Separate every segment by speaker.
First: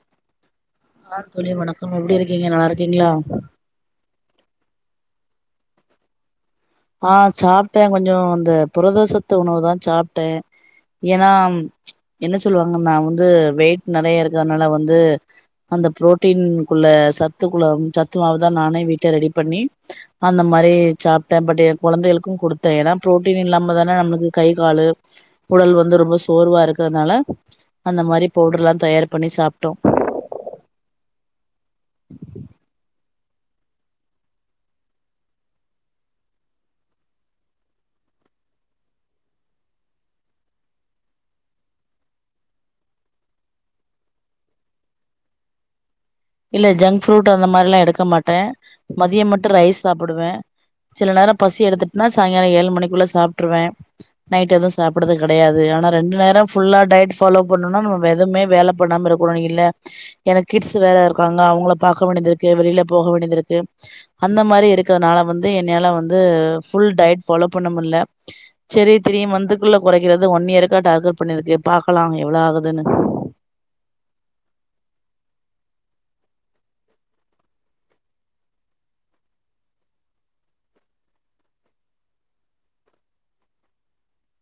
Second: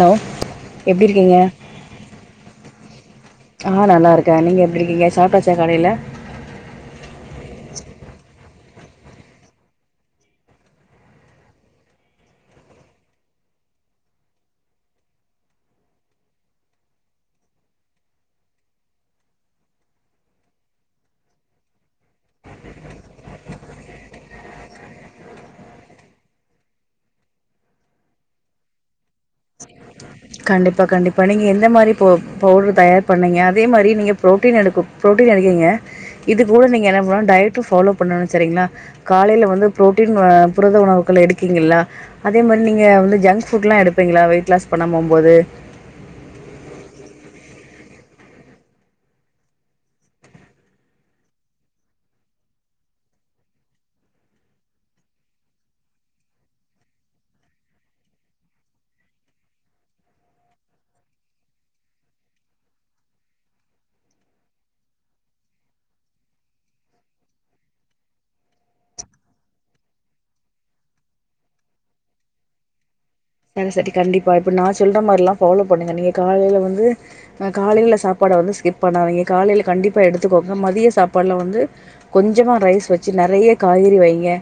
Speaker 1: hello எப்டி
Speaker 2: ஆண்
Speaker 1: இருக்கீங்க
Speaker 2: தலி வணக்கம் எப்படி இருக்கீங்க நல்லா இருக்கீங்களா
Speaker 1: இருக்க நீங்க எப்படி இருக்கீங்க சாப்டச்சாக் காலையில
Speaker 2: ஆஹ் சாப்பிட்டேன் கொஞ்சம் அந்த புரத சத்து உணவு தான் சாப்பிட்டேன் ஏன்னா என்ன சொல்லுவாங்க நான் வந்து வெயிட் நிறைய இருக்கிறதுனால வந்து அந்த புரோட்டீனக்குள்ள சத்துக்குள்ள சத்துமாவதான் நானே வீட்டை ரெடி பண்ணி அந்த மாதிரி சாப் பட் கொழந்தேளுக்கும் கொடுத்தேன் ஏன்னா ப்ரோட்டீன் இல்லாமல் தான நம்ளுக்கு கை காலு உடல் வந்து ரொம்ப சோர்வா இருக்கிறதுனால அந்த மாரி பவுடர்லாம் தயார் பண்ணி சாப்ட்டோம்
Speaker 1: கண்டிப்பா கண்டிப்பா நீங்க எந்த மாரி போ பவுடர் தயார் பண்ணீங்க அதே மாரி நீங்க ப்ரோடின் எடுக்கக் ப்ரோடின் எடுக்ரிங்க இது கூட நீங்க என்ன பண்றீங்க டயட்டும் ஃபாலோ பன்னனும் சரிங்களா காலேல புரோட்டீன் புரத உணவுகள் எடுக்குரிங்ளா அதே மாரீ நீங்க ஜங் புட் எல்லா வெயிட் லஸ் பண்ணாம [unintelligible]
Speaker 2: இல்ல ஜங்க் ஃப்ரூட் அந்த மாரில்லாம் எடுக்க மாட்டேன் மதியம் மட்டும் ரைஸ் சாப்பிடுவேன் சில நேரம் பசி எடுத்துட்டுனா சாய்ங்காலம் ஏழு மணிக்குள்ள சாப்பிருவேன் நைட் எதுவும் சாப்படுது கிடையாது ஆனா ரெண்டு நேரம் ஃபுல்லா டயட் ஃபாலோ பண்ணும்னா நம்ம எதுவுமே வேலை பண்ணாம இருக்கணும் இல்ல எனக்கு கிட்ஸ் வேலை இருக்கு பாங்க அவங்கள பாக்க வேண்டியதிருக்கு வெளில போக வேண்டியதிருக்கு அந்த மாரி இருக்கிறதுனால வந்து என்னால வந்து ஃபுல் டயட் ஃபாலோ பண்ண முடியல சரி தரிய வந்னதுக்குள்ள குறைக்கிறது ஒன் இயர்கக்கா டார்கெட் பண்ணிருக்கு பாக்கலாம் எவ்வளோ ஆகுதுன்னு
Speaker 1: சரி சரி கண்டிப்பா இப்ப நான் சொல்ற மாரில்லாம் ஃபாலோ பண்ணுங்க நீங்க காலையில வந்துஹ் காலையில சாப்பாடை வந்து ஸ்கிப் பண்ணாதீங்க காலையில கண்டிப்பா எடுத்துக்கோங்க மதிய சாப்பாடுல வந்து கொஞ்சமா ரைஸ் வச்சு நெறைய காய்கறி வைங்க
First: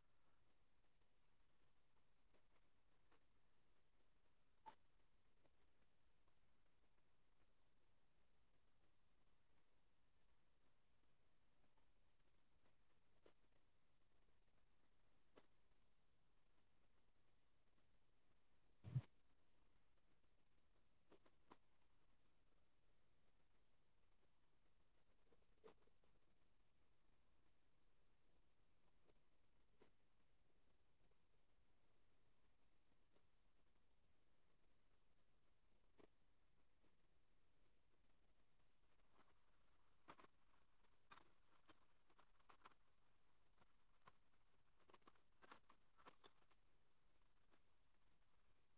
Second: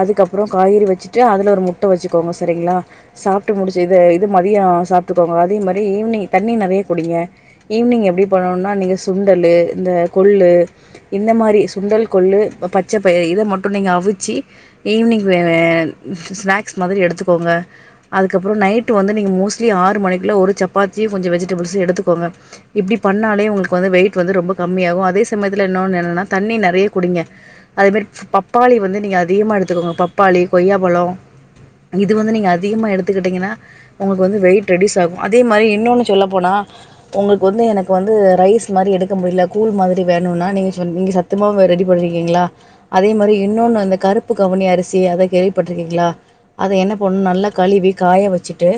Speaker 1: அதுக்கப்புறம் காய்கறி வச்சுட்டு அதுல ஒரு முட்டை வச்சுக்கோங்க சரிங்ளா சாப்ட்டு முடிச்சி இதை இது மதியம் சாப்ட்டுக்கோங்க அதே மாரி ஈவி்னிங் தண்ணி நறைய குடிங்க ஈவினிங் எப்டி பண்ணும்னா நீங்க சுண்டலு இந்த கொள்ளு இந்த மாதிரி சுண்டல் கொள்ளு பச்சை பயிர் இதை மட்டும் நீங்கள் அவிச்சு ஈவினிங் ஸ்நாக்ஸ் மாதிரி எடுத்துக்கோங்க அதுக்கப்புறம் நைட்டு வந்து நீங்கள் மோஸ்ட்லி ஆறு மணிக்குள்ள ஒரு சப்பாத்தியும் கொஞ்சம் வெஜிடபிள்ஸும் எடுத்துக்கோங்க இப்படி பண்ணாலே உங்களுக்கு வந்து வெயிட் வந்து ரொம்ப கம்மியாகும் அதே சமயத்தில் என்னொன்று என்னன்னா தண்ணி நிறைய குடிங்க அதேமாரி பப்பாளி வந்து நீங்க அதிகமாக எடுத்துக்கோங்க பப்பாளி கொய்யா பழம் இது வந்து நீங்க அதிகமாக எடுத்து த்து கிட்டிங்னா உங்களுக்கு வந்து வெய்ட் ரெடியூஸ் ஆகும் அதே மாறி இன்னோனு சொல்ல போன உங்களுக்கு வந்து எனக்கு வந்து ரைஸ் மாரி எடுக்க முடில கூல் மாதிரி வேணுனா நீங்க சொன் நான் சத்துமாவு ரெடி பன்னி கருப்பு கவனி அரிசி அத கேள்வி பட்டுறிக்கிங்ளா என்ன பண்ணனும் நல்லா கழுவி காய வச்சுட்டு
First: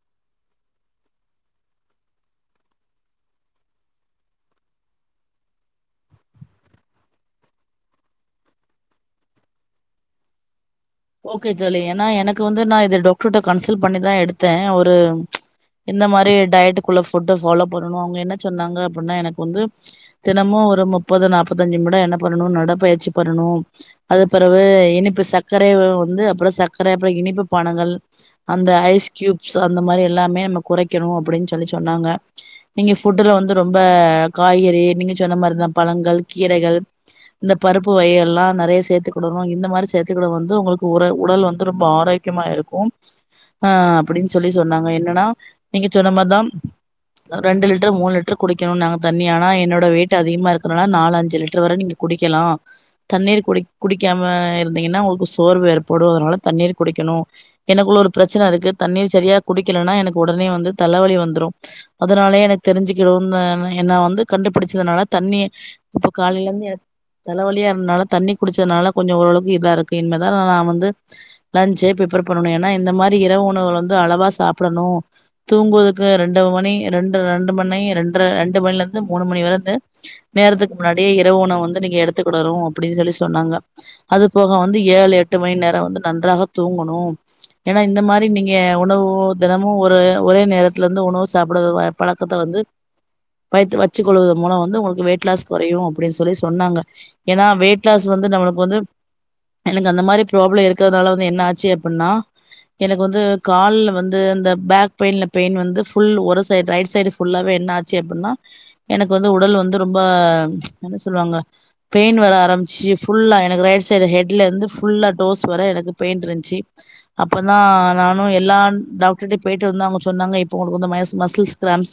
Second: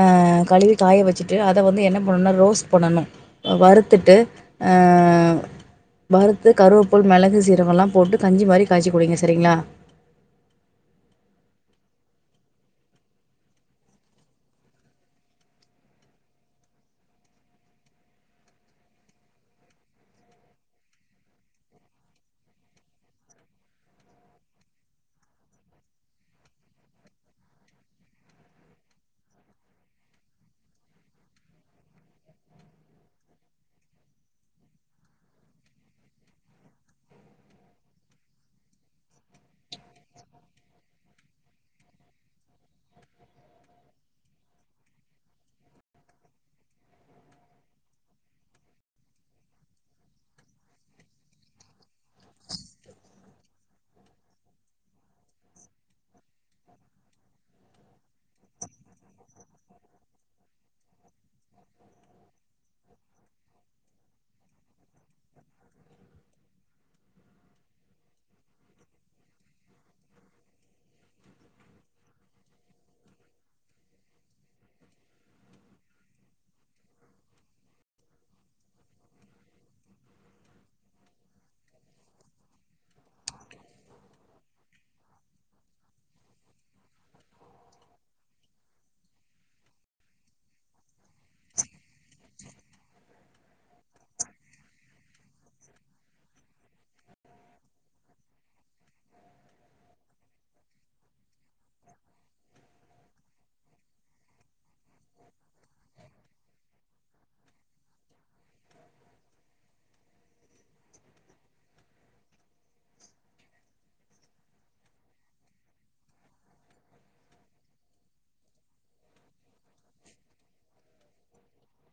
Speaker 1: ஆ கழுவி காய வச்சுட்டு அதை வந்து என்ன பண்ணனா ரோஸ்ட் பண்ணணும் வறுத்துட்டு ஆவறுத்து கருவேப்பூ மெளகு சீரகம்லாம் போட்டு கஞ்சி மாதிரி காய்ச்சி குடிங்க சரிங்களா
Speaker 2: ஓகே தோழி ஏன்னா எனக்கு வந்து நான் இது டொக்டர்கிட்ட கன்சல்ட் பண்ணிதான் எடுத்தேன் ஒரு இந்த மாரி டயக்குள்ள புட் ஃபாலோ பண்ணனும் அவங்க என்ன சொன்னாங்க அப்படின்னா எனக்கு வந்து தினமும் ஒரு முப்பது நாப்பத்த அஞ்சு முற என்ன பண்ணணும் நடப்பயிற்சி பண்ணணும் அது பெறவு இனிப்பு சக் சர்க்கரை வந்து அப்புறம் சர்க்கரை அப்புறம் இனிப்பு பானங்கள் அந்த ஐஸ் க்யூப்ஸ் அந்த மாரி எல்லாமே நம்ம குறைக்கணும் அப்டின்னு சொல்லி சொன்னாங்க நீங்க ஃபுட்டு்ல வந்து ரொம்ப காய்கறி நீங்க சொன்ன மாதிரிதான் பழங்கள் கீரைகள் இந்த பருப்பு வகை எல்லாம் நிறைய சேர்த்துக்கடணும் இந்த மாதிரி சேத்து வந்து உங்களுக்கு உ உடல் வந்து ரொம்ப ஆரோக்கியமா இருக்கும் ஹ அப்படின்னு சொல்லி சொன்னாங்க என்னன்னா நீங்க சொன்ன மாதான் ரெண்டு லிட்ரு மூணு லிட்ரு குடிக்கணும் தண்ணிய ஆனா என்னோட வெயிட் அதிகமா இருக்ரதால நாலுஞ்சு லிட்டர் வரை நீங்க குடிக்கலாம் தண்ணீர் குடிக்காம உங்களுக்கு சோர்வு ஏற்படும் அதனால தண்ணீர் குடிக்கணும் எனக்குள்ள ஒரு பிரச்சனை இருக்கு தண்ணீர் சரியா குடிக்கலனா எனக்கு உடனே வந்து தலைவலி வந்துடும் அதனாலே எனக்கு தெரிஞ்சுக்கிடும் வந்து கண்டுபிடிச்சதுனால தண்ணி இப்ப காலையில இருந்து தலைவலியா இருந்தால தண்ணி குடிச்சதுனால கொஞ்சம் ஓரளவுக்கு இதா இருக்கு இனிமதான் நான் வந்து லஞ்சு பிப்பேர் பண்ணணும் ஏன்னா இந்த மாரி இரவு உணவு வந்து அழவா சாப்பிடணும் தூங்குவதுக்கு ரெண்டு மணி ரெண்டு ரெண்டு மணி ரெண்டு ரெண்டு மணில இருந்து மூணு மணி வரைந்து நேரத்துக்கு முன்னாடியே இரவு உணவு வந்து நீங்க எடுத்துக்கடறரும் அப்படின்னு சொல்லி சொன்னாங்க அது போக வந்து ஏழு எட்டு மணி நேரம் வந்து நன்றாக தூங்கணும் ஏன்னா இந்த மாரி நீங்க உணவு தினமும் ஒரு ஒரே நேரத்துல இருந்து உணவு சாப்பிடற பழக்கத்தை வந்து வை வச்சுக்க கொள்வத மூலம் வந்து உங்களுக்கு வெயிட் லாஸ் குறையும் அப்படின்னு சொல்லி சொன்னாங்க ஏன்னா வெயிட் லாஸ் வந்து நம்மளுக்கு வந்து எனக்கு அந்த மாதிரி ப்ராப்ளம் இருக்கிறதுனால வந்து என்ன ஆச்சு அப்படின்னா எனக்கு வந்து கால்ல வந்து இந்த பேக் பெயின்ல பெயின் வந்து ஃபுல் ஒரு சைடு ரைட் சைடுபுல்லாவே என்ன ஆச்சு அப்படின்னா எனக்கு வந்து உடல் வந்து ரொம்ப என்ன சொல்லுவாங்க பெயின் வர ஆரம்பிச்சுல்லா எனக்கு ரைட் [unintelligible] ஹெட் இருந்து புல்லா டோஸ் வரை எனக்கு பெயின் இருந்ச்சி அப்பதா நானு எல்லா டாக்டர் கிட்ட போய்ட்டுருந்தாங்க சொன்னாங்க இப்போ மசு-மசுல்ஸ் கிராம்ஸ்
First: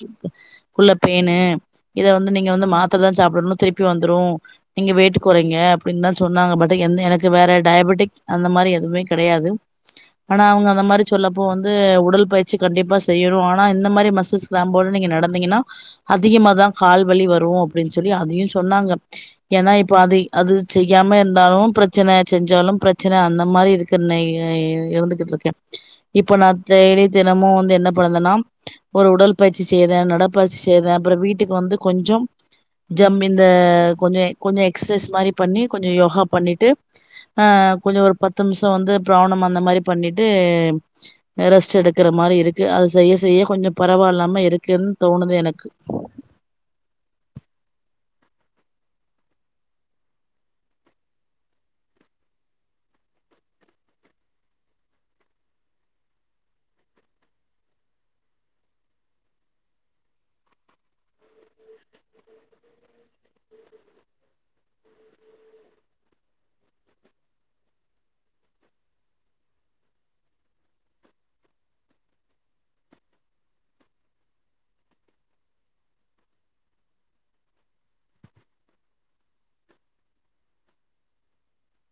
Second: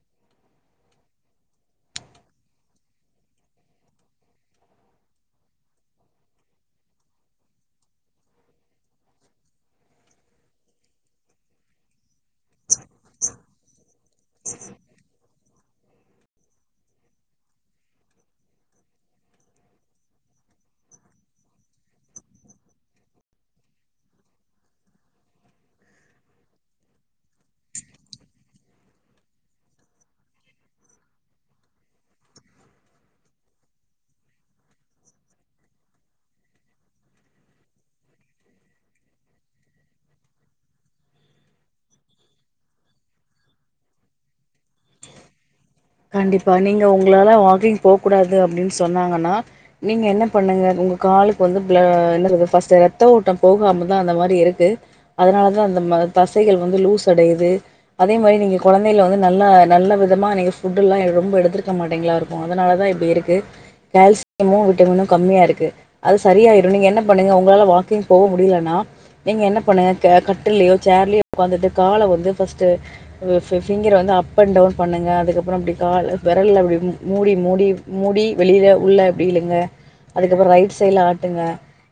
Speaker 2: குள்ள பெயினு இத வந்து நீங்க வந்து மாத்திர தா சாப்பிடன்னு திருப்பி வந்துரு நீங்க வெயிட் குறைங்க அப்டின்தா சொன்னாங்க ப எந்த எனக்கு வேற டயபெடிக் அந்த மாதிரி எதுவுமே கிடையாது ஆனா அவங்க அந்த மாதிர சொல்லப்போ வந்து உடல் பயிற்சி கண்டிப்பா செய்யரோ ஆனா இந்த மாரி மசுல்ஸ் கிராம் [unintelligible] நீங்க நடந்தீங்கன்னா அதிகமாதான் கால்வலி வரு அப்டின்னு சொல்லி அதையு சொன்னாங்க ஏன்னா இப்ப அதை-அது செய்யாம இருந் ருந்தாலு பிரச்சன செஞ்சாலும் பிரச்சன அந்த மாரி இருக்கர்னே இருந்துகிட்டு இருக்கேன் இப்ப நா டெய்லி தினமும் வந்து என்ன பண்ணேன்னா ஒரு உடல் பயிற்சி செய்றேன் நடப்பயிற்சி செய்றேன் அப்புறம் வீட்டுக்கு வந்து கொஞ்சம் ஜம் இந்த கொஞ்ச-கொஞ்ச எக்சைஸ் மாரி பண்ணி கொஞ்சம் யோகா பண்ணிட்டு அஹ் கொஞ்ச ஒரு பத்து நிமிஷ வந்து பிராணம் அந்த மாரி பண்ணிட்டு ரெஸ்ட் எடுக்கிறமாரி இருக்கு அதை செய்ய-செய்ய கொஞ்சம் பரவாயில்லாம இருக்குன் தோணுது எனக்கு
Speaker 1: கண்டிப்பா நீங்க உங்களால வாக்கிங் போ கூடாது அப்டின்னு சொன்னாங்கன்னா நீங்க என்ன பண்ணுங்க உங்க காலுக்கு வந்து பில என்னதது பர்ஸ்ட் ரத்த ஓட்டம் போகாமதா அந்த மாரி இருக்கு அதனாலதான் அந்த தசைகள் வந்து லூஸ் அடையுது அதே மாரி நீங்க குழந்தைல வந்து நல்லா நல்ல விதமா நீங்க ஃபுட்டெல்லா ரொம்ப எடுத்துருக்க மாட்டேங்களா இருக்கும் அதனால தா இப்படி இருக்கு கால்சியமும் விட்டமினு கம்மியாக இருக்கு அது சரியாயிடும் நீங்க என்ன பண்ணுங்க உங்களால வாக்கிங் போக முடியலனா நீங்க என்ன பண்ணுங்க க-கட்டுல்லயோ சேர்லேயோ உட்காந்துட்டு கால வந்து ஃபஸ்ட்டு உங்க பி-ஃபிங்கரை வந்து அப் அண்ட் டவுன் பண்ணுங்க அதுக் அப்புறம் இப்டி கால்ல விரல்ல அப்படி மூடி மூடி மூடி வெளியில உள்ள அப்படி இழுுங்க அதுக்கப்புறம் ரைட் சைட்ல ஆட்டுங்க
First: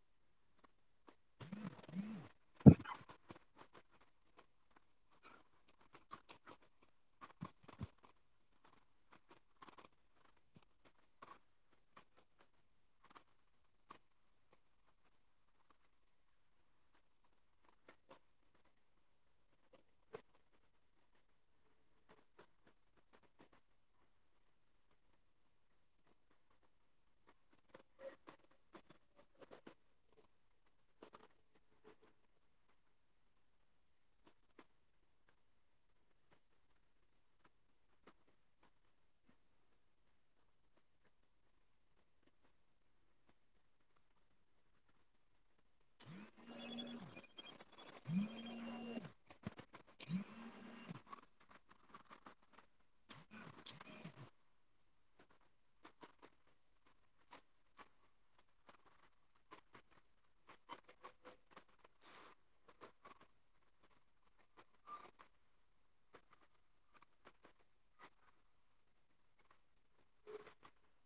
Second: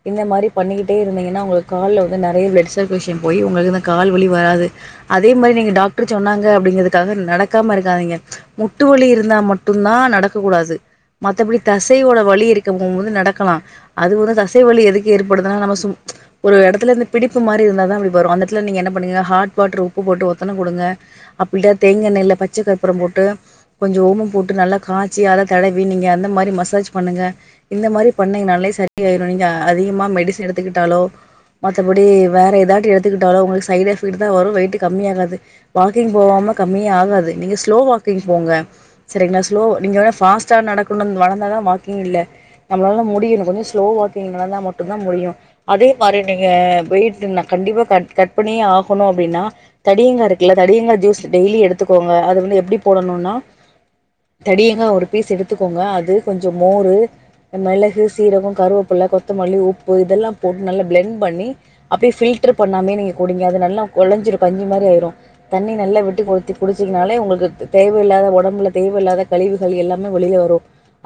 Speaker 1: இந்த மாதிரி பண்ணிக்கிட்டே இருந்தீங்கன்னா உங்களுக்கு கால வந்து நிறைய பிளட் சர்க்குலேஷன் போய் உங்களுக்கு கால் வழி வராது அதே மாதிரி நீங்க டாக்டர் சொன்னாங்க அப்ப்டடிங்கிறதுக்காக நடக்காம இருக்காதீங்க முட்டுவலி இருந்தா மட்டும்தா நடக்கக்கூடாது மத்தபடி தசையோட வலி இருக்க போம்போது நடக்கலா அது ஒரு தசைவலி எதுக்கு ஏற்படுதுனா நாம சு ஒரு இடத்துல இருந்து பிடிப்பு மாரி இருந்தாதா அப்டி வரும் அந்த இடல நீங்க என்ன பண்ணுங்க ஹாட் வாட்டர் உப்பு போட்டு ஒத்தன குடுங்க அப்புல்ட தேங்க எண்ணெய்ல பச்சைகற்புரம் போட்டு கொஞ்ச ஓமம் போட்டு நல்லா காய்ச்சி அத தடவி நீங்க அந்த மாரி மசாஜ் பண்ணுங்க இந்த மாதிரி பண்ணீங்கனாலே சரியாயிரும் நீங்க அதிகமா மெடிசன் எடுத்துக்கிட்டாலோ மத்தபடி வேற ஏதாட்டி எடுத்துக்கிட்டாலோ உங்களுக்கு சைட் எஃபெக்ட் தா வரும் வெயிட் கம்மியாகாது வாக்கிங் போவாம கம்மியே ஆகாது நீங்க ஸ்லோ வா வாக்கிங் போங்க செரிங்களா ஸ்லோ நீங்க ஃபஸ்ட்டா நடக்கணு வளந்தாதான் வாக்கிங் இல்ல நம்மளால முடியணும் கொஞ்ச ஸ்லோ வாக்கிங் நடந்தா மட்டுதா முடியும் அதே மாரி நீங்க வெயிட் நா கண்டிப்பா கட்-கட் பண்ணியே ஆகணு அப்டின்னா தடியங்காய் இருக்குல்ல தடியங்காய் ஜூஸ் டெய்லி எடுத் துக்கோங்க அது வந்து எப்டி போடணும்னா தடியங்கா ஒரு பீஸ் எடுத்துக்கோங்க அது கொஞ்சம் மோரு மிளகு சீரகம் கருவேப்பிள்ள கொத்தமல்லி உப்பு இதெல்லாம் போட்டு நல்லா பிளண்ட் பண்ணி அப்டியே ஃபில்டர் பண்ணாமே நீங்க குடிங்க அது நல்லா கொலஞ்சி கஞ்சி மாரி ஆயிரும் தண்ணி நல்லா விட்டு கொத்தி குடிச்சக்கனாலே உங்களுக்கு தேவையில்லாத உடம்புல தேவையில்லாத கழிவுகள் எல்லாமே வெளில வரு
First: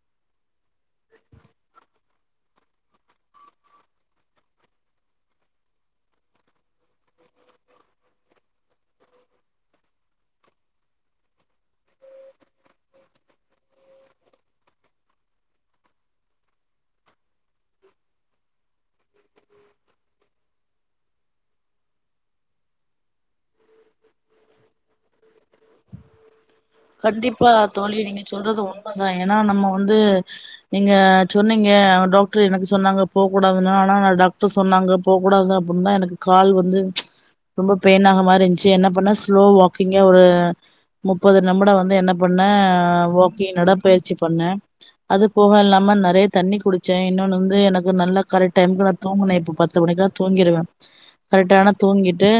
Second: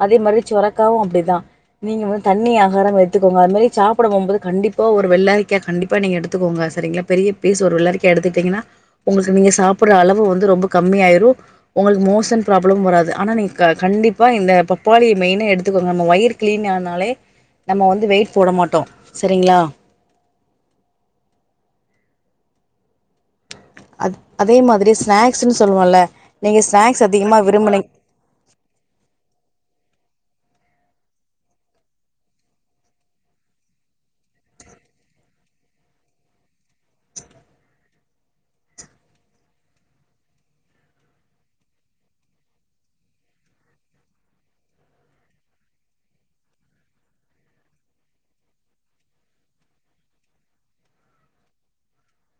Speaker 1: அதே மாரி சுரக் காவும் அப்டிதான் நீங்க வந்து தண்ணி ஆகாரம் எ எடுத்துக்கோங்க அது மாரி சாப்பிட போம்போது கண்டிப்பா ஒரு வெள்ளரிக்கா கண்டிப்பா நீங்க எடுத்துக்கோங்க சரிங்களா பெரிய பீஸ் ஒரு வெள்ளரிக்கா எடுத்துக்கிட்டீங்கன்னா உங்களுக்கு நீங்க சாப்பிட்ற அளவு வந்து ரொம்ப கம்மியாயிரு உங்களுக்கு மோசன் ப்ராப்ளம் வராது ஆனா நீங்க க-கண்டிப்பாக இந்த பப்பாளி மெயினா எடுத்துக்கோங்க நம்ம வயிரு கிளீன் ஆனாலே நம்ம வந்து வெயிட் போட மாட்டோம் செரிங்களா அது-அதே மாரி ஸ்நாக்ஸ்ன்னு சொல்லுவோம்ல நீங்க ஸ்நாக்ஸ் அதிகமா
Speaker 2: கண்டிப்பா
Speaker 1: விரும்பினி
Speaker 2: தோழி நீங்க சொல்றது உண்மதா ஏன்னா நம்ம வந்து நீங்க சொன்னீங்க டாக்டர் எனக்கு சொன்னாங்க போ கூடாதுன்னா ஆனா நான் டாக்டர் சொன்னாங்க போக கூடாது அப்டின்ன எனக்கு கால் வந்து ரொம்ப பெயின் ஆக மாரி இரு சி என்ன பன்ன ஸ்லோ வாக்கிங்க ஒரு முப்பது நம்பட வந்து என்ன பண்ண வாக்கிங் நடைப்பயிற்சி பண்ணே அது போக இல்லாம நெறைய தண்ணி குடிச்சே இன்னொன்னு வந்து எனக்கு நல்ல கரெக்ட் டைம் தூங்கினே பத்து மணிக்குலா தூங்கிடுவே கரெக்டான தூங்கிட்டு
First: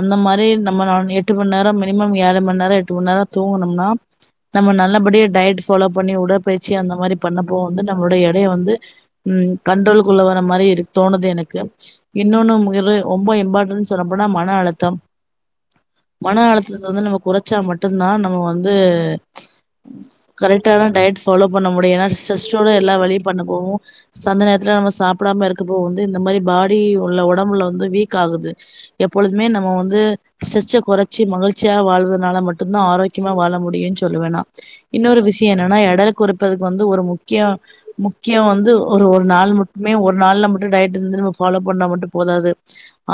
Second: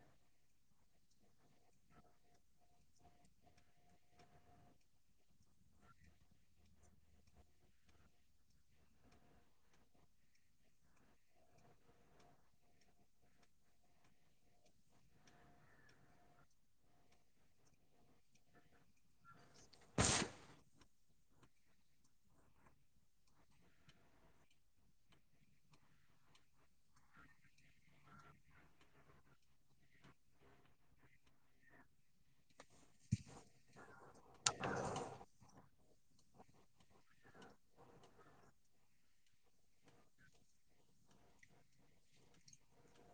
Speaker 2: அந்த மாரி [unintelligible] எட்டு மணி நேரம் மினிமம் ஏழு மணி நேரம் எட்டு மணி நேரம் தூங்கணும்னா நம்ம நல்லபடியே டயட் ஃபாலோ பண்ணி உடற்பயிற்சி அந்த மாரி பண்ணப்போ வந்து நம்முடைய எடைய வந்து உம் கண்ட்ரோல்குள்ள வர மாரி தோணுது எனக்கு இன்னொன்னு இரு ரொம்ப இம்பார்டன்னு சொன்னப்போனா மன அழுத்தம் மன அழுத்தத்தை வந்து நம்ம குறைச்சா மட்டும்தா நம்ம வந்து கரெக்டான டயட் ஃபாலோ பண்ண முடியிலான ஸ்ட்ரெஸ்ஸோட எல்லா வேலயு பண்ண போவு அந்த நேரத்துல நம்ம சாப்பிடாம இருக்கப்போ வந்து இந்த மாரி பாடி உள்ள உடம்புல வந்து வீக் ஆகுது எப்பொலுதுமே நம்ம வந்து ஸ்ட்ரெச்ச குறைச்சி மகிழ்ச்சியா வாழ்வததுனால மட்டுதான் ஆரோக்கியமா வாழ முடியும் சொல்லுவே நா இன்னொரு விஷய என்னன்னா எடை குறைப்பதுக்கு வந்து ஒரு முக்கிய-முக்கியம் வந்து ஒரு-ஒரு நாள் மட்டுமே ஒரு நாள்ல மட்டும் டயட் இருந்து நம்ம ஃபாலோ பண்ணா மட்டும் போதாது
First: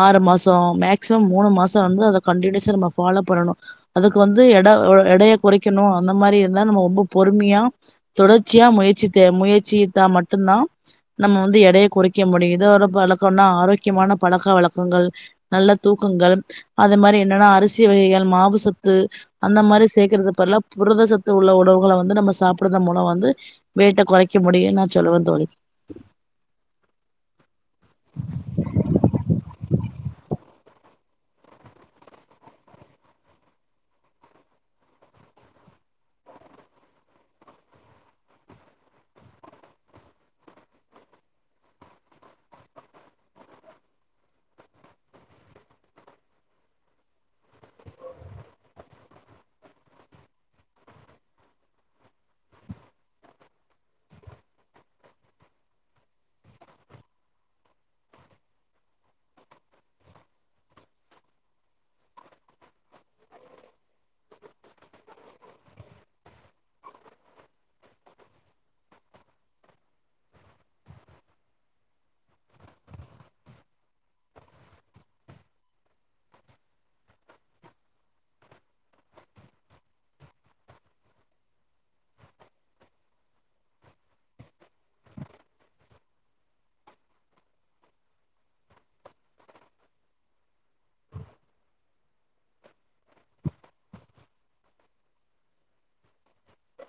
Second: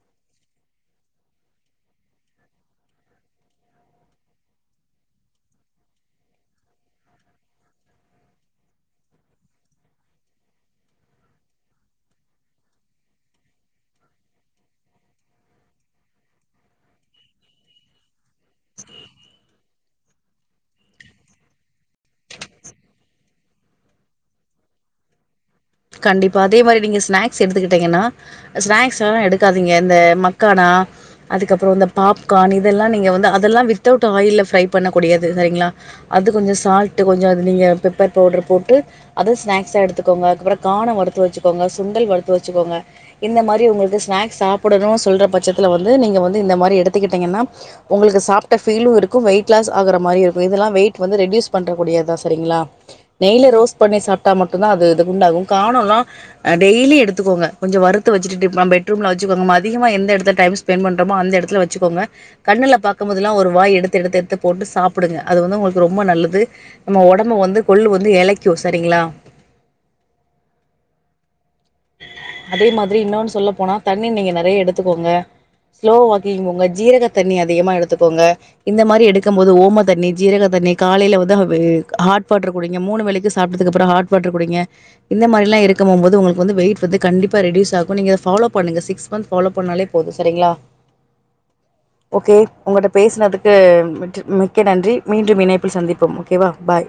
Speaker 2: ஆறு மாசம் மேக்சிமம் மூணு மாசம் [unintelligible] கன்டினுஸ நம்ப பலோவ் பண்ணணு அதுக்கு வந்து எட எடையை குறைக்கணு அந்த மாரி இருந்தா நம்ம ரொம்ப பொறுமியா தொடர்ச்சியா முயற்சி தே முயற்சிட்டா மட்டுந்தா நம்ம வந்து எடைய குறைக்க முடியும் இதோட பழக்கன்னா ஆரோக்கியமான பழக்க வழக்கங்கள் நல்ல தூக்கங்கள் அது மாரி என்னன்னா அரிசி வகைகள் மாவு சத்து அந்த மாரி சேர்க்கறது பதிலா புரதசத்து உள்ள உணவுகள வந்து நம்ம சாப்பிட மூலம் வந்து வைட்ட குறைக்க முடியும்ன்னு நான் சொல்லுவேன் தோழி
Speaker 1: கண்டிப்பா அதே மாரி நீங்க ஸ்நாக்ஸ் எடுத்துக்கிட்டீங்கன்னா ஸ்நாக்ஸ்லா எடுக்காதீங்க இந்த ம க்கானா அதுக்கப்பறோ இந்த பாப்கான் இதெல்லா நீங்க வந்து அதெல்லா வித்தவுட் ஆயில்ல ஃபிரை பண்ணக்கூடியது சரிங்களா அது கொஞ்ச சால்ட் கொஞ்ச அது நீங்க பெப்பர் பவுடர் போட்டு அத ஸ்நாக்ஸா எடுத்துக்கோங்க கான வரத்து வச்சுக்கோங்க சுண்டல் வரத்து வச்சுக்கோங்க இந்த மாரி உங்களுக்கு ஸ்நாக்ஸ் சாப்பிடணு சொல்ற பட்சத்துல வந்து நீங்க வந்து இந்த மாதிரி எடுத்துக்கிட்டீங்கன்னா உங்களுக்கு சாப்ட்ட ஃபீலு இருக்கும் வெயிட் லாஸ் ஆகுற மாரி இருக்கும் இதெல்லா வெயிட் வந்து ரெடியூஸ் பண்றக்கூடியதா சரிங்களா நெய்ல ரோஸ்ட் பண்ணி சாப்ட்டா மட்டுந்தா அது இது குண்டாகும் கானோலாம் டெய்லி எடுத்துக்கோங்க கொஞ்ச வறுத்து வச்சிட்டு பெட்ரூம்ல வச்சுக்கோங்க அதிகமா எந்த இடத்த டைம் ஸ்பெண்ட் பண்றோமோ அந்த இடத்துல வச்சுக்கோங்க கண்ணுல பார்க்கும் போதேல்லாம் ஒரு வாய் எடுத்து-எடுத்து-எடுத்து போட்டு சாப்பிடுங்க அது வந்து உங்களுக்கு ரொம்ப நல்லது நம்ம உடம்பு வந்து கொள்ளு வந்து இளைக்கு சரிங்களா அதே மாதிரி இன்னொன்னு சொல்ல போனா தண்ணி நீங்க நெறைய எடுத்துக்கோங்க ஸ்லோ வாக்கிங் உங்க ஜீரக தண்ணி அதிகமா எடுத்துக்கோங்க இந்த மாரி எடுக்கும் போது ஓம தண்ணி ஜீரக தண்ணி காலையில வந்து ஹாட் வாட்டர் குடிங்க மூணு வேலைக்கு சாப்டத்துக்கு அப்புறம் ஹாட் வாட்டர் குடிங்க இந்த மாரிலா இருக்கும் போம்போது உங்களுக் வந்து வெயிட் வந்து கண்டிப்பா ரெடியூஸ் ஆகும் நீங்க பாலோ பண்ணுங்க சிக்ஸ் மந்த் பாலோ பண்ணலே போதும் சரிங்களா ஓகே உங்கட்ட பேசுனத்துக்கு மிக்க-மிக்க நன்றி மீண்டும் இணைப்பில் சந்திப்போம் ஓகே வா பாய்